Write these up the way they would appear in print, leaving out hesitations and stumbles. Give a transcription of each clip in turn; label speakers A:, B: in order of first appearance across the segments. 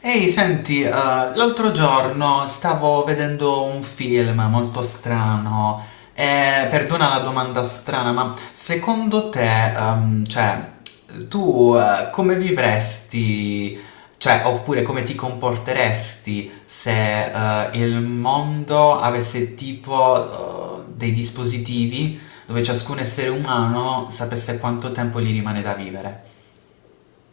A: Ehi, senti, l'altro giorno stavo vedendo un film molto strano e perdona la domanda strana, ma secondo te, tu come vivresti, cioè, oppure come ti comporteresti se il mondo avesse tipo dei dispositivi dove ciascun essere umano sapesse quanto tempo gli rimane da vivere?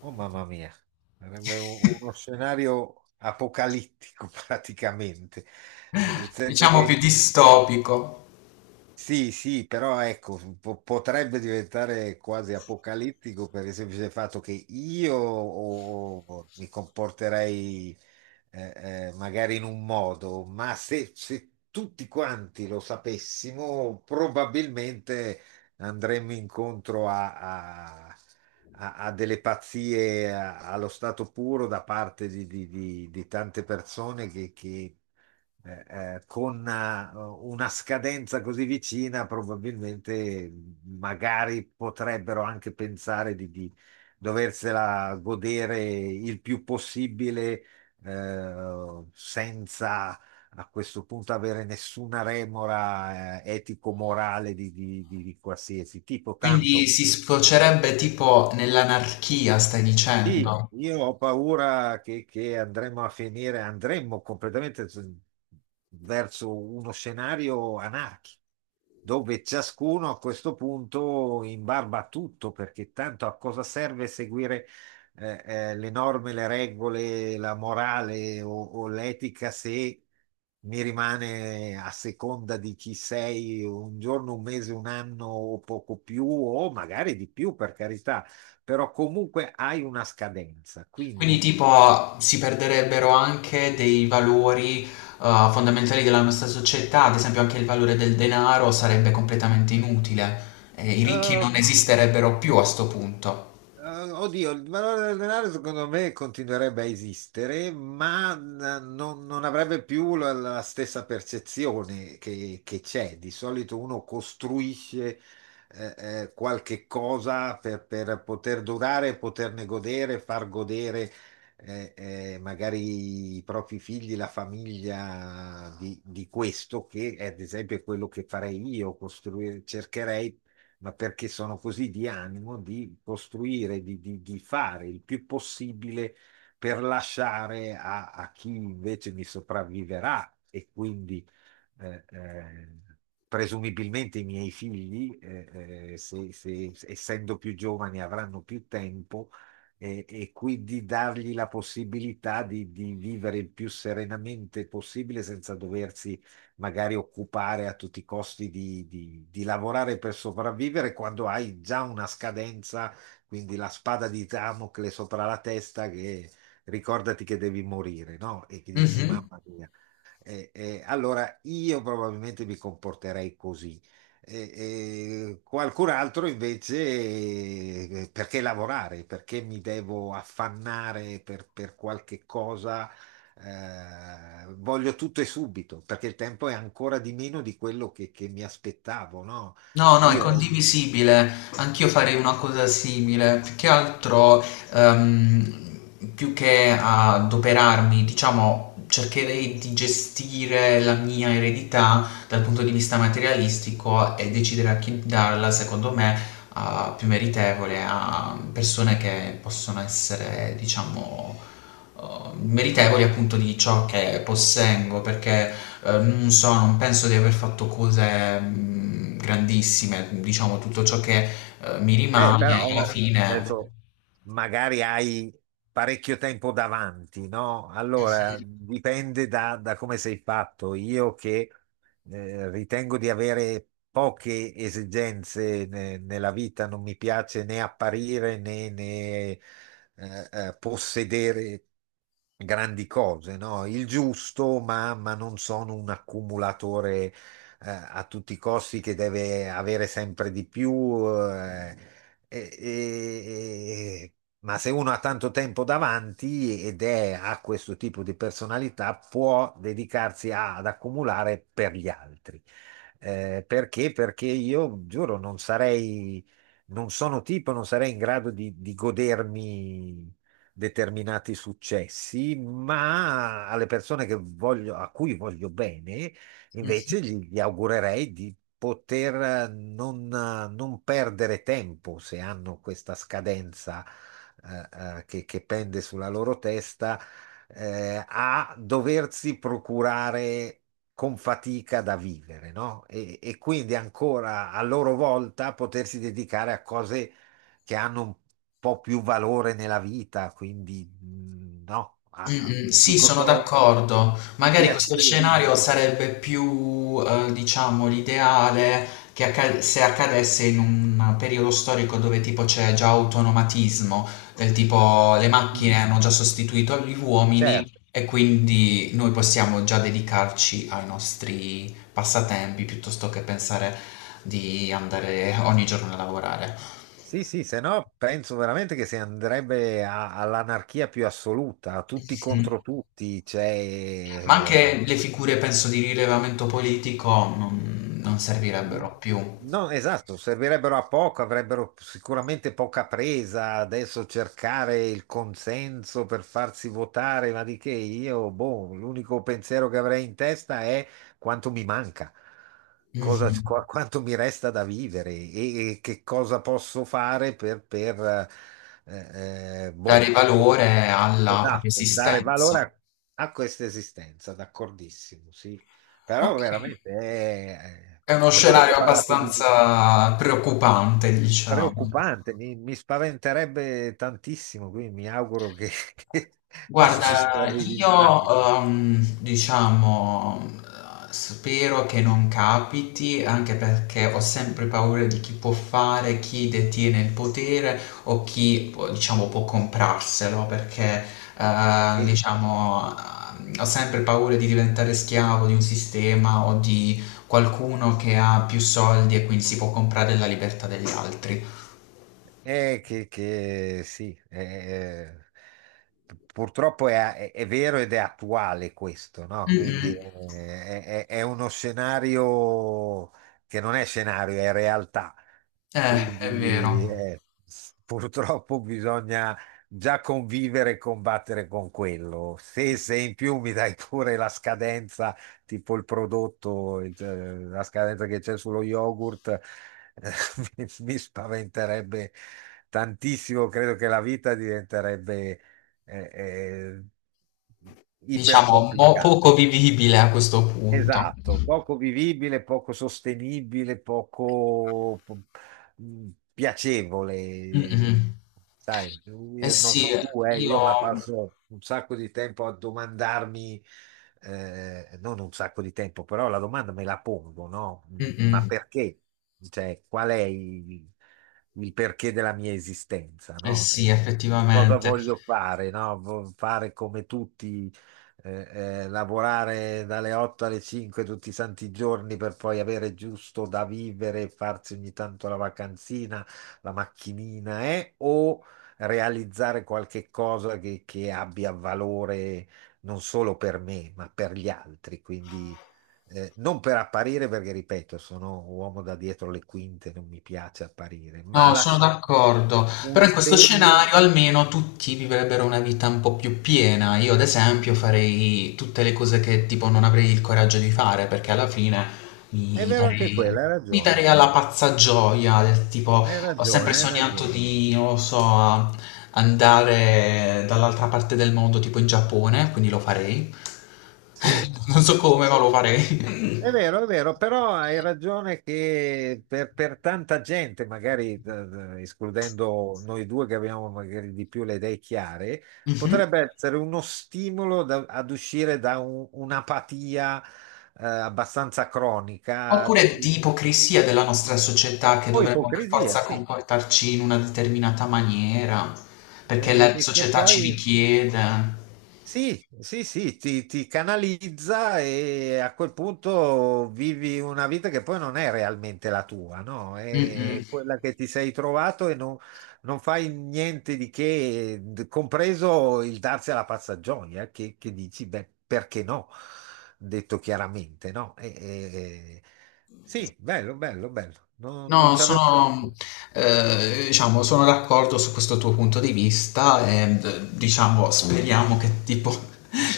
B: Oh mamma mia, sarebbe uno scenario apocalittico praticamente, nel senso
A: Diciamo
B: che
A: più distopico.
B: sì, sì, però ecco, potrebbe diventare quasi apocalittico per il semplice fatto che io o mi comporterei magari in un modo, ma se tutti quanti lo sapessimo, probabilmente andremmo incontro a delle pazzie allo stato puro da parte di tante persone eh, con una scadenza così vicina, probabilmente magari potrebbero anche pensare di doversela godere il più possibile senza a questo punto avere nessuna remora, etico-morale di qualsiasi tipo,
A: Quindi
B: tanto.
A: si sfocerebbe tipo nell'anarchia, stai
B: Sì,
A: dicendo?
B: io ho paura che andremo a finire, andremo completamente verso uno scenario anarchico, dove ciascuno a questo punto imbarba a tutto, perché tanto a cosa serve seguire eh, le norme, le regole, la morale o l'etica se mi rimane a seconda di chi sei un giorno, un mese, un anno o poco più, o magari di più, per carità, però comunque hai una scadenza,
A: Quindi
B: quindi.
A: tipo si perderebbero anche dei valori fondamentali della nostra società, ad esempio anche il valore del denaro sarebbe completamente inutile. I ricchi
B: eh,
A: non esisterebbero più a sto punto.
B: Oddio, il valore del denaro secondo me continuerebbe a esistere, ma non avrebbe più la stessa percezione che c'è. Di solito uno costruisce qualche cosa per poter durare, poterne godere, far godere, magari i propri figli, la famiglia di questo, che è, ad esempio è quello che farei io, costruire, cercherei, ma perché sono così di animo di costruire, di fare il più possibile per lasciare a chi invece mi sopravviverà e quindi eh, eh, presumibilmente i miei figli, essendo più giovani, avranno più tempo e quindi dargli la possibilità di vivere il più serenamente possibile senza doversi magari occupare a tutti i costi di lavorare per sopravvivere quando hai già una scadenza, quindi la spada di Damocle sopra la testa che ricordati che devi morire, no? E che dici,
A: Mhm.
B: mamma mia. Allora io probabilmente mi comporterei così. Eh, Qualcun altro invece, perché lavorare? Perché mi devo affannare per qualche cosa? Voglio tutto e subito, perché il tempo è ancora di meno di quello che mi aspettavo, no?
A: No, no, è
B: Io,
A: condivisibile. Anch'io farei una cosa simile. Più che altro ehm, più che adoperarmi, diciamo, cercherei di gestire la mia eredità dal punto di vista materialistico e decidere a chi darla, secondo me, a più meritevole, a persone che possono essere, diciamo, eh, meritevoli appunto di ciò che possengo, perché non so, non penso di aver fatto cose grandissime, diciamo, tutto ciò che mi
B: beh,
A: rimane alla
B: però
A: fine.
B: adesso magari hai parecchio tempo davanti, no? Allora dipende da come sei fatto. Io che ritengo di avere poche esigenze nella vita, non mi piace né apparire né, né, possedere grandi cose, no? Il giusto, ma non sono un accumulatore a tutti i costi che deve avere sempre di più. eh, e- e- e- ma se uno ha tanto tempo davanti ed è, ha questo tipo di personalità, può dedicarsi ad accumulare per gli altri. Perché? Perché io giuro, non sarei, non sono tipo, non sarei in grado di godermi determinati successi, ma alle persone che voglio, a cui voglio bene. Invece gli augurerei di poter non perdere tempo se hanno questa scadenza che pende sulla loro testa, a doversi procurare con fatica da vivere, no? E quindi ancora a loro volta potersi dedicare a cose che hanno un po' più valore nella vita, quindi mm, no,
A: Mh-mh, sì,
B: dico
A: sono
B: solo
A: d'accordo.
B: i
A: Magari questo
B: piaceri,
A: scenario
B: ma...
A: sarebbe più, diciamo, l'ideale che acca se accadesse in un periodo storico dove tipo c'è già autonomatismo, del tipo le
B: Mm.
A: macchine hanno già sostituito gli
B: Certo,
A: uomini e quindi noi possiamo già dedicarci ai nostri passatempi piuttosto che pensare di andare ogni giorno a lavorare.
B: sì, sì, se no penso veramente che si andrebbe all'anarchia più assoluta, a tutti contro
A: Mh.
B: tutti,
A: Ma
B: cioè,
A: anche le figure, penso, di rilevamento politico non
B: mm,
A: servirebbero più.
B: no, esatto, servirebbero a poco, avrebbero sicuramente poca presa. Adesso cercare il consenso per farsi votare, ma di che io, boh, l'unico pensiero che avrei in testa è quanto mi manca, cosa,
A: Mhm.
B: quanto mi resta da vivere e che cosa posso fare per boh.
A: Dare valore alla propria
B: Esatto, dare
A: esistenza.
B: valore a questa esistenza, d'accordissimo, sì. Però
A: Ok.
B: veramente,
A: È uno
B: per quello che ho
A: scenario
B: parlato di
A: abbastanza preoccupante, diciamo.
B: preoccupante, mi spaventerebbe tantissimo, quindi mi auguro che, che non ci si
A: Guarda,
B: arrivi mai.
A: io diciamo spero che non capiti, anche perché ho sempre paura di chi può fare, chi detiene il potere o chi può- diciamo può comprarselo, perché
B: E,
A: diciamo ho sempre paura di diventare schiavo di un sistema o di qualcuno che ha più soldi e quindi si può comprare la libertà degli altri.
B: eh, che sì, purtroppo è, è vero ed è attuale questo, no?
A: Mm,
B: Quindi
A: mm,
B: è, è uno scenario che non è scenario, è realtà.
A: è
B: Quindi
A: vero.
B: purtroppo bisogna già convivere e combattere con quello. Se, se in più mi dai pure la scadenza tipo il prodotto, la scadenza che c'è sullo yogurt, mi spaventerebbe tantissimo. Credo che la vita diventerebbe eh, eh,
A: Diciamo mo
B: ipercomplicata.
A: poco vivibile a questo punto.
B: Esatto, poco vivibile, poco sostenibile,
A: Mh-mh.
B: piacevole. Sai,
A: Eh
B: io non
A: sì,
B: so tu,
A: io
B: io ma passo un sacco di tempo a domandarmi, non un sacco di tempo, però la domanda me la pongo, no?
A: mh-mh,
B: Ma perché? Cioè, il perché della mia esistenza,
A: eh
B: no?
A: sì
B: E cosa
A: effettivamente.
B: voglio fare, no? Fare come tutti lavorare dalle 8 alle 5 tutti i santi giorni per poi avere giusto da vivere e farsi ogni tanto la vacanzina, la macchinina, o realizzare qualche cosa che abbia valore non solo per me, ma per gli altri. Quindi non per apparire, perché ripeto, sono uomo da dietro le quinte, non mi piace apparire, ma
A: No, sono
B: lasciare
A: d'accordo,
B: un
A: però in questo
B: segno.
A: scenario almeno tutti vivrebbero una vita un po' più piena. Io, ad esempio, farei tutte le cose che tipo non avrei il coraggio di fare, perché alla fine
B: È
A: mi
B: vero anche
A: darei,
B: quello, hai
A: mi
B: ragione,
A: darei alla pazza gioia, del tipo ho sempre
B: hai
A: sognato
B: ragione.
A: di, non lo so, andare dall'altra parte del mondo, tipo in Giappone, quindi lo farei.
B: Sì,
A: Non so come,
B: sì,
A: ma lo farei.
B: è vero, però hai ragione che per tanta gente, magari escludendo noi due che abbiamo magari di più le idee chiare,
A: Mhm.
B: potrebbe essere uno stimolo ad uscire da un'apatia abbastanza cronica,
A: Oppure
B: che,
A: di ipocrisia della nostra società che
B: o
A: dovremmo per
B: ipocrisia,
A: forza
B: sì,
A: comportarci in una determinata maniera, perché la
B: che
A: società ci
B: poi
A: richiede.
B: sì, sì, sì, ti canalizza e a quel punto vivi una vita che poi non è realmente la tua, no?
A: Mh-mh.
B: È quella che ti sei trovato e non, non fai niente di che, compreso il darsi alla pazza gioia, che dici, beh, perché no? Detto chiaramente, no? E- sì, bello. Non, non
A: No,
B: ci avevo... detto.
A: sono, diciamo, sono d'accordo su questo tuo punto di vista e, d diciamo, speriamo che tipo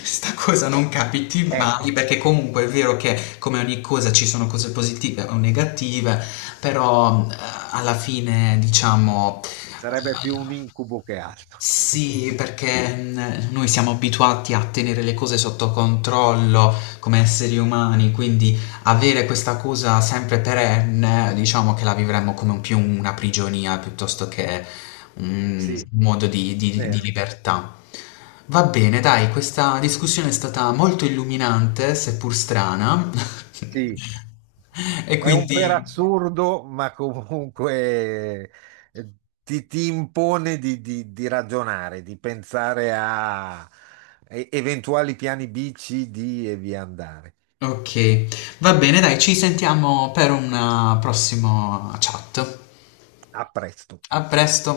A: 'sta cosa non capiti
B: Ecco,
A: mai, perché comunque è vero che come ogni cosa ci sono cose positive o negative, però, alla fine, diciamo
B: sarebbe più un incubo che altro.
A: sì, perché noi siamo abituati a tenere le cose sotto controllo come esseri umani, quindi avere questa cosa sempre perenne, diciamo che la vivremmo come un- più una prigionia piuttosto che un
B: Sì,
A: modo di, di
B: vero.
A: libertà. Va bene, dai, questa discussione è stata molto illuminante, seppur strana.
B: Sì.
A: E
B: È un per
A: quindi,
B: assurdo, ma comunque eh, ti impone di, di ragionare, di pensare a eventuali piani B, C, D e via andare.
A: ok, va bene, dai, ci sentiamo per una prossima chat.
B: A presto.
A: A presto!